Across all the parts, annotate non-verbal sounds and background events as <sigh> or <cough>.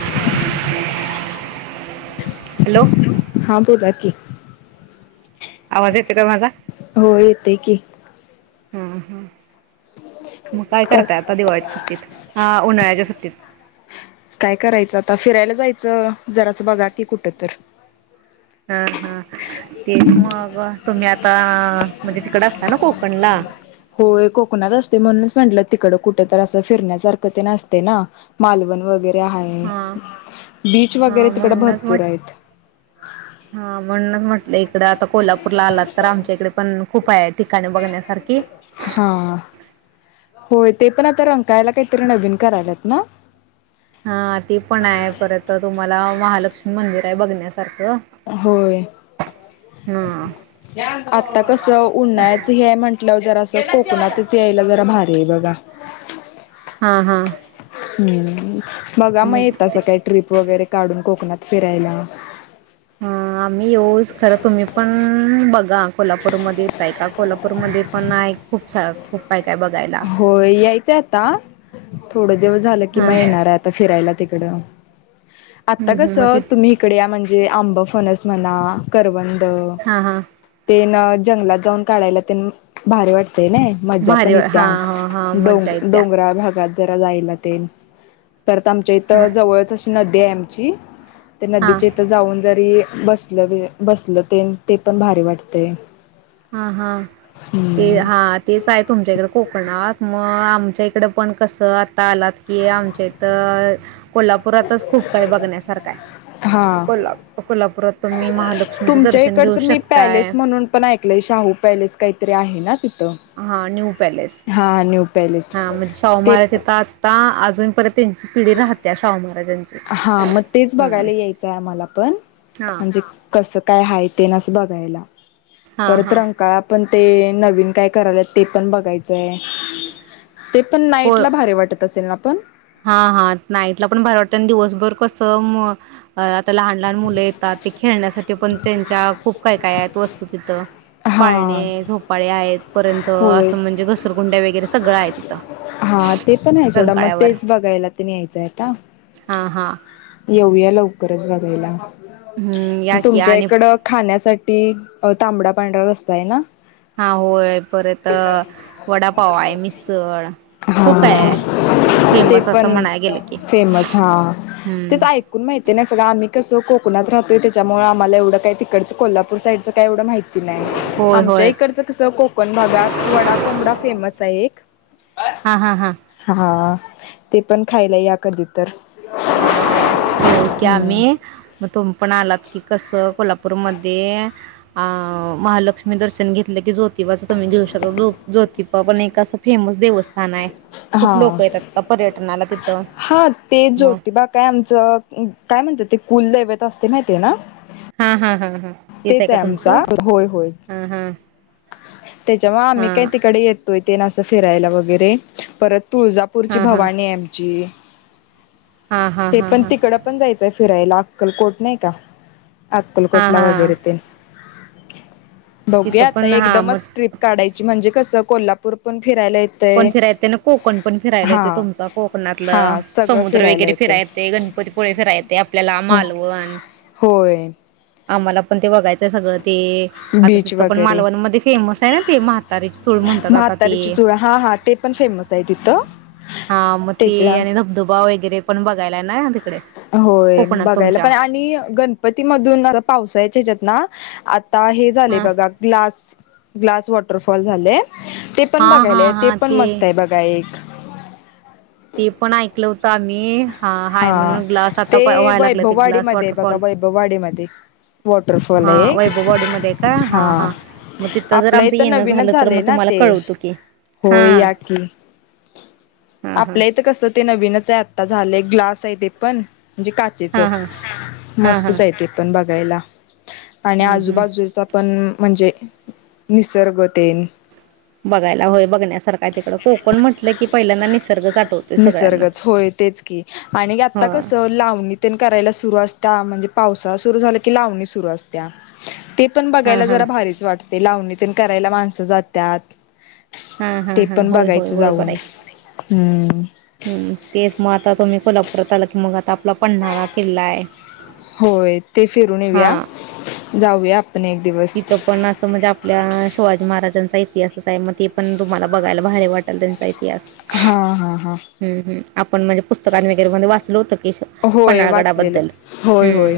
<unintelligible> Hello हा, बोला की आवाज येतो का माझा हो येते की हा- हा मग काय का करता, आता दिवाळीच्या सुट्टीत, हा उन्हाळ्यात या सुट्टीत काय करायचं आता फिरायला जायचं जराचं बघा की कुठे तरी हा- हा तेच मग तुम्ही आता म्हणजे तिकड असता याना कोकणला होय कोकणात असते म्हणूनच म्हटलं तिकड कुठ तर असं फिरण्यासारखं ते असते ना, मालवण वगैरे हा बीच वगैरे हा तिकड म्हणूनच भरपूर म्हट आहेत. म्हटल एक इकडे आता कोल्हापूर ला आलात तर आमच्याकडे पण खूप आहे ठिकाने बघण्या सारखी हा सारखी होय ते पण आता रंकाळ्याला नविन काही तरी करत आहेत, ना? हा ती पण आहे. परत तुम्हाला महालक्ष्मी मंदिर आहे बघण्या सारखे होय, हा आता कस उन्हाळ्याच चालू आहे म्हंटलं जरा अस कोकणातच यायला जरा भारी तेवघ <inaudible> हा -हा हम्म बघा मग येत असाल काय ट्रिप वगैरे काढून कोकणात फिरायला हो, आम्ही येऊच खरं तुम्ही पण बघा कोल्हापूरमध्ये येताय का? कोल्हापूरमध्ये पण आहे. खूप सार खूप काय काय बघायला होय यायच ता थोडं दिवस झालं कि हा मग येणार आहे. आता फिरायला तिकडे. काकडा आता कस मग ति तुम्ही इकडे या म्हणजे आंब फणस म्हणा करवंनद हमम- हमम मग हा हा ते जंगलात जाऊन काढायला त्यांना भारी वाटते ते नाही, ममज्जा भारी पण हा ह हा मज्जा येते येत्या डोंगराळ भागात जरा जाई ते तर आमच्या इथं मग जवळच नद्या आमची ते हा नदीच्या इथं जाऊन जरी बसलं बसलं ते ते पण भारी वाटते हा हा ते हम्म हा तेच आहे तुमच्याकडे कोकणात मग तुमच्या इकडे पण कसं ता आलात की आमच्या इथं कोल्हापुरातच खूप काही बघण्यासारखा आहे मग हा को्हा कोल्हापुरात तुम्ही महालक्ष्मीचं तुमच्या दर्शन घेऊ इकडचं मी शकताय पॅलेस म्हणून पण ऐकलंय शाहू पॅलेस काहीतरी आहे ना तिथ हा न्यू पॅलेस पॅलेस हा म्हणजे ते सोमार्या येथं आता अजून परत त्यांची पिढी राहत्या शाहू महाराजांची. हा मग तेच हम्म बघायला यायचंय आम्हाला पण हा. म्हणजे कस काय हाय ते नसं बघायला हा परत हा रांकाळा आपण ते नवीन काय कराल्यात ते पण बघायचंय. ते पण हो नाईट ला भारी वाटत असेल ना पण. हा हा नाईटला पण भारी वाटतय आणि दिव दिवसभर कसं मग <unintelligible> लहान लहान मुलं येतात ते खेळण्यासाठी पण त्यांच्या खूप काय काय आहेत वस्तू तिथं. हा पाळणे, झोपाळे आहेत पर्यंत होय असं म्हणजे घसरगुंड्या वगैरे सगळं आहेत ति <unintelligible> हां ते पण आहे सोडा मग तेच बघायला त न्यायचं आहे आता. हां हां. येऊया लवकरच बघायला. हम्म या की आणि तुमच्याइकडं खाण्यासा ठी तांबडा पांढरा रस्सा आहे ना? हां होय परत वडापाव आहे मिसळ खूप हा आहे ते फेमस असं पण म्हणाय गेलं की फेमस हा हम्म. तेच ऐकून माहिती नाही <unintelligible> आम्ही कसं कोकणात राहतोय त्याच्यामुळं आम्हाला एवढं काय तिकडचं कोल्हापूर साईडचं काय एवढं माहि ती नाही होय आमच्या होय इकडचं कसं कोकण भाग आहे वडा कोंबडा फेमस आहे <inaudible> हां हां हां. हा ते पण खायला या कधी तर. हां येऊच की हम्म आम्ही मग तुम्ही पण आलात की कसं कोल्हापूरमध्ये अ महालक्ष्मी दर्शन घेतलं की ज्योतिबाचं तुम्ही घेऊ <unintelligible> जो ज्योतिबा पण एक असं फेमस देवस्थान आहे. हा खूप लोकं येतात अ पर्यटनाला तिथं. हा ते मग ज्योतिबा काय आमचं. काय म्हणतात ते. कुलदैवत असते माहिती ना. हा. हा हा. हा. तेच आहे आमच होय, होय. हा हा त्याच्यामूळ आम्ही काय हा तिकड येतोय. तेन अस फिरायला वगैरे परत. तुळजापूरची हा हा भवानी आहे आमची. हा हा ते हा हा पण तिकडं पण जायचं आहे. फिरायला अक्कलकोट नाही का. हा अक्कलकोटला हा वगैरे तेन. तिथं बघूया आता पण हा मग एकदमच. काढायची म्हणजे कसं कोल्हापूर पण फिरायला पण येतंय फिरा येतं ना कोकण पण फिरायला हा येते तुमच कोकणातलं हा सगळं समुद्र फिरायला वगैरे येते फिरा येत गणपतीपुळे फिरा येते आपल्याला हो मालवण होय आम्हाला पण ते बघायचंय सगळं ते आता बीच तिथं पण वगैरे मालवणीमध्येध्ये फेमस ना ते महातारी म्हातारीची चुळ हा हा ते पण फेमस आहे तिथं हा मग ते त्याच्या आणि धबधबा वगैरे पण पा गयलाय ना तिकडे होय कोकणात बघायला तुमच्या पण आणि गणपतीमधून पावसाळच्या जतना आता हे झाले हा बघा ग्लास ग्लास वॉटरफॉल झाले ते पण हा हा बघायलाय ते हा पण मस्त आहे बघा एक ते पण ऐकलं होतं आम्ही हा हाय म्हणून ग्लास आता ते व्हायला लागलं ते वैभववाडी ग्लास मध्ये बघा वॉटरफॉल वैभववाडी मध्ये वॉटरफॉल हा आहे वैभव बॉडीमध्ये आहे का हा मग तिथं जर आपलं इ आमचं तर येणं नवीनच झालं तर झालंय मग ना तुम्हाला ते कळवतो की होय हां या की हां हां आपल्या कस ते नवीनच आहे आता झाले ग्लास आहे ते पण म्हणजे काचेचं हां हां मस्त हां जाय ते पण बघ अ गेला आणि हां आजूबाजूचा पण म्हणजे निसर्गतेन बघायला होय बघण्यासारखं तिकड कोकण म्हटलं कि पहिल्यांदा निसर्ग निसर्गच होय तेच की आणि हो आता कसं लावणी तेन करायला सुरू असत त्या म्हणजे पावसाळा सुरु झालं की लावणी सुरु असत्या ते पण हां बघायला हां जरा भारीच वाटते ते लावणी तेन करायला माणसं जातात हां ते हां हां पण होय बघायचं जाऊन हम्म हम् तेच म आता तुम्ही कोल्हापुरात आला की मग आता पन्हाळा किल्ला आहे होय ते फिरून येऊया हां जाऊया एक दिवस तिथं पण असं म्हणजे आपल्या शिवाजी महाराजांचा इथ त असंच आहे मग ते पण तुम्हाला बघायला भारी वाटेल त्यांचा हां हां हां म्म हम्म आपण म्हणजे पुस्तकां मध्ये वगैरे वाचलो तर होय वाचलेलं पन्हाळगडाबद्दल होय होय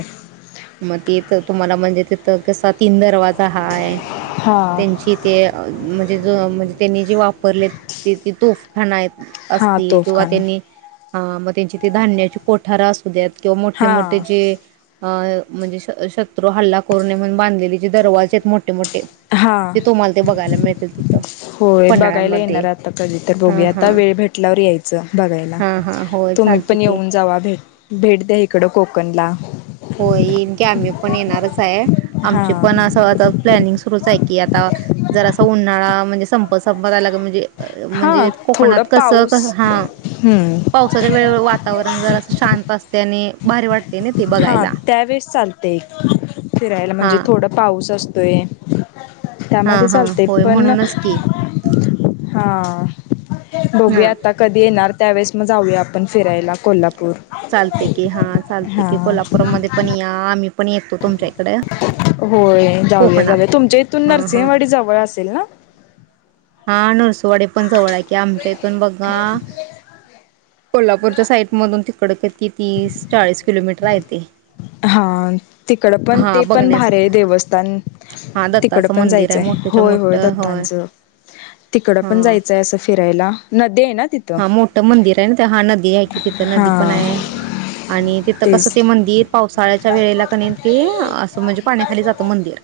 मग तेच तुम्हाला पण म्हणजे तिथं कसं आता तीन दरवाजे सहा आहे हां त्यांची ते म्हणजे जो म्हणजे त्यांनी जे वापरले ते ते तोफखाानं आहेत हां असतील किंवा तोफखाना त्यांनी मग त्यांची ते धान्याची कोठार असुदेत किंवा मोठे मोठे हां जे अ म्हणजे शत्रू हल्ला करू नये म्हणून बांधलेले जे दरवाजे आहेत मोठे मोठे हा ते तुम्हाला ते बघायला मिळतील तिथं होय बघायला पन्हाळ्यामध्ये. येणार आता कधी तर हां, बघूया आता हां. वेळ भेटल्यावर यायचं बघायला हां, हां. होय तुम्ही चालते पण की. येऊन जावा भेट भेट द्या इकडं कोकणला हो हा. आमची पण असं आता प्लॅनिंग सुरूच आहे कि आता जरसा उन्हाळा म्हणजे संपत संपत आला म्हणजे हा म्हणजे कोकणात थोडं कसं कस पाऊस हा हम्म पावसाच्या वेळेवर वातावरण जर असं शांत असते आणि भारी वाटते ना ते हा बघायला त्यावेेळेस चालत ते फिरायला म्हणजे हां थोडा पाऊस असतो ते हां त्यामध्ये हां चालते होय पण म्हणूनच की हा दोघे हां आता कधी येणार. त्यावेळेस मग जाऊया आपण फिरायला कोल्हाप चालते की हा चाल ते की कोल्हापुरमध्येध पण या आम्ही पण येतो तुमच्याही होय जाऊया जाऊया तुमच्या इथून हां हां नरसिंहवाडी जवळ असेल ना. हा नरसुवाडी पण जवळ आहे की आमच्या इथून बघा कोल्हापूरच्या साईड मधून तिकड किती तीस चाळीस किलोमीटर आहे ते हा तिकड पण हा ते पण बघण्यास भारी देवस्थान हा तिकड दत्ताचं पण मंदिर आहे जायचंय मोठच्या होय होय मोठं दत्तांचं. तिकड पण हा. जायचंय असं फिरायला न दे हा मोठं मंदिर आहे ना ते हा नदी आहे की तिथं नदी पण हा आहे आणि तिथं कसं तेच ते मंदिर पाऊ ळच्या वेळेला की नही अस म्हणजे पाण्याखाली जात मंदिर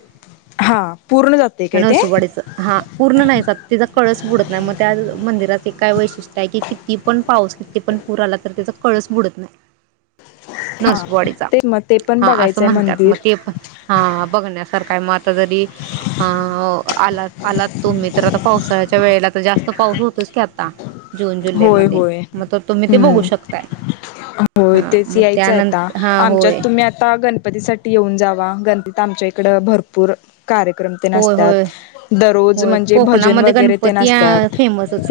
हा पूर्ण जाते काय ते नरसोबावाडीच हा पूर्ण नाही जात त्याचा कळस बुडत नाही मग त्या मंदिरात ते काय वैशिष किती पण पाऊस, किती पण पूर आला तर त्याचा कळस बुडत नाही. नरसोबावाडीचा ते मग ते पण हा असं बघायचंय म्हणतात मंदिर मग ते पण ह बघण्यासारखा मग आता जरी अ आलात आलात तुम्ही तर आता पावसाळ्याच्या वेळेला तर जास्त पाऊस होतोच की आता. जून होय जुलैमध्ये होय मग तर तुम्ही ते बघू हम्म शकताय होय हा तेच मग यायचं आता त्यानंतर हा आमच्यात होय तुम्ही आता गणपती साठी येऊन जावा गणपती आमच्या इकडं भरपूर कार्यक्रम तेन होय होय असत्यात दररोज होय म्हणजे भजन कोकणामध्ये वगैरे तेन गणपती असत्यात फेमसच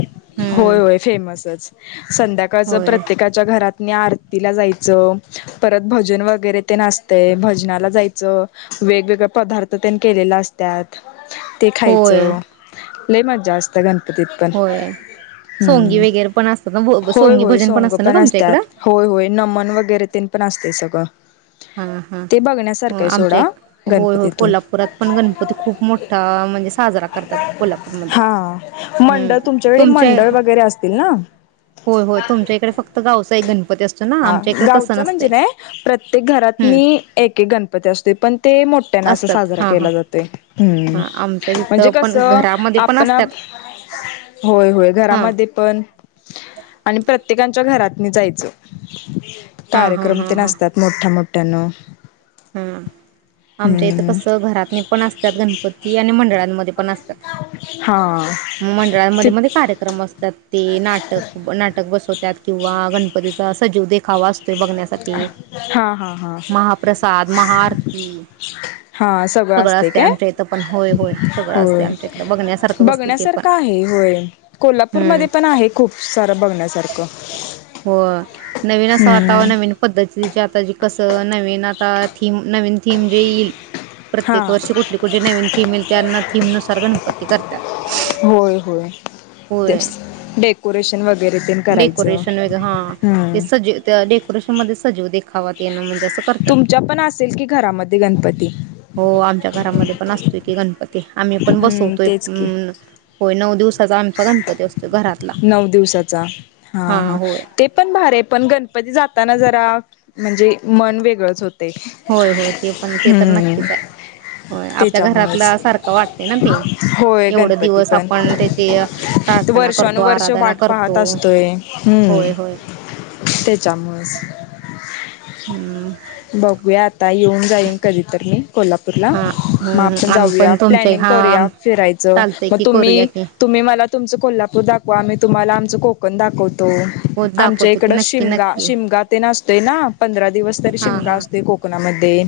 होय हम्म होय फेमसच संध्याकाळचं होय प्रत्येकाच्या घरात पनी आरतीला जायचं परत भजन वगैरे ते न असते. भजनाला जायचं वेगवेगळ पदार्थ तेन केलेले असतात. ते होय खायचं. लई मज्जा असते गण कधी पण होय सोंगी वगैरे पण असतात ना होय सोंगी होय भजन सोंग असतं ना पण तुमच्या असतात. इकडं होय होय नमन वगैरे तेन पण असतात. ते सगळ हा हा आमच्या एक होय होय गणपतीतून कोल्हापुरात पण गणपती खूप मोठा म्हणजे साजरा करतात कोल्हापूरमध्ये हा हम् तुमच्या म्हण होय होय तुमच्या इकडे फक्त गावचा एक गणपती असतो ना आमच्या इकडे तसं नसतंय प्र्य हम्म मी एक एक गणपती असते पण ते त्यांना असं असतात साजरा हां हां केला जात आहे हां आमच्या म्हणजे तिथं पण कसं घरामध्ये पण असतात हां आणि प्रत्येकच्या घरातनी जायचं हां हां कार्यक्रम ते नसतात मोठ्या मोठा कटण हा आमच्या इथं कसं घरात पण असतात गणपती आणि मंडळांमध्ये पण असतात हा ति मंडळांमध्ये मध्ये कार्यक्रम असतात ते नाटक नाटक बसवतात किंवा गणपतीचा सजीव देखावा असतोय बघण्यासाठी हा हा हा महाप्रसाद महाआरती सगळं असते आमच्या इथं पण होय होय सगळं असते आमच्या इथं बघण्यासारखंच असत ण्यासारख आहे होय कोप हम्म पूरमध्येध्ये पण आहे खूप सारं बघण्यासारखं हो नवीन असं आता हम् नवीन पद्धतीचे आता जी कस नवीन आता थीम नवीन थीम जे येईल हा प्रत्येक वर्षी कुठले कुठले नवीन थमईल त्यांना थीम नुसार गणपत ते करतात. होय होय. होय, तेच डेकोरेशन वगैरे तेन करायचं. डेकोरेशन वगैरे, हा ते हम्म. सजव डेकोरेशन मध्ये सजव खावा तेणं म्हणजे असं करतात, तुमच्या पण असेल की घरामध्ये गणपती? हो आमच्या घरामध्ये पण असतो की गणपती. ते आम्ही पण हम्म बसवतोय तेच की. अ होय नऊ दिवसाचा आ मचा गणपती असतोय. नऊ दिवसाचा हां हा हां होय ते पण भारी आहे पण गणपती जा ताना जरा म्हणजे मन वेगळंच हो होय होय ते पण ते तर नक्कीच आहे, होय आपल्या त्याच्यामुळेच घरातला सारखं वाटते ना ते होय एवढं गणपती दिवस आपण त्याची प्रार्थना कर वर्ष वाट पाहत असतोय हम्म होय होय त्याच्यामुळच. हम्म बघूया आता येऊन जाईन कधीतर मी कोल्हापूरला. हा मग हम्म आपण आम्ही जाऊया पण तुमचे प्लॅनिंग हा करूया फिरायचं चालतय मग की करूया तुम्ही की तुम्ही मला तुमचं कोल्हापूर दाखवा आम्ही तुम्हाला आमचं कोकण दाखव तो हो आमच्या दाखवतो की इकडं नक्की शिमगा नक्की शिमगा तेन अस ते ना. पंधरा दिवस तरी शि हा मगा हा असतोय कोकणाम ध्ये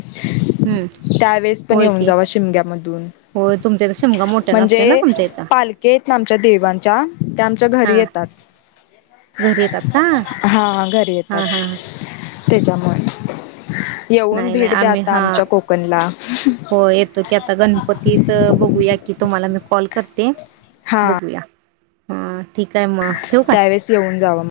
हम्म त्यावेेळेस पण होय येऊन की जावा शिमग्यामधून होय तुमच्या इथं शिमगा मोठ्यानं असतोय ना म्हणजे तुमच्या इथं पालखी आहेत ना आमच्या देवांच्या त्या आमच्या घरी हा येतात घरी येतात का हां हां घरी येतात. हा हा त्याच्यामुळे. येऊन नाही नाही भेट द्या आम्ही आता हा, आमच्या कोकणला हो येतो की आता गणपतीत बघूया की तुम्हाला मी. कॉल करते. हा बघूया. हा. त्यावेळेस येऊन जावा.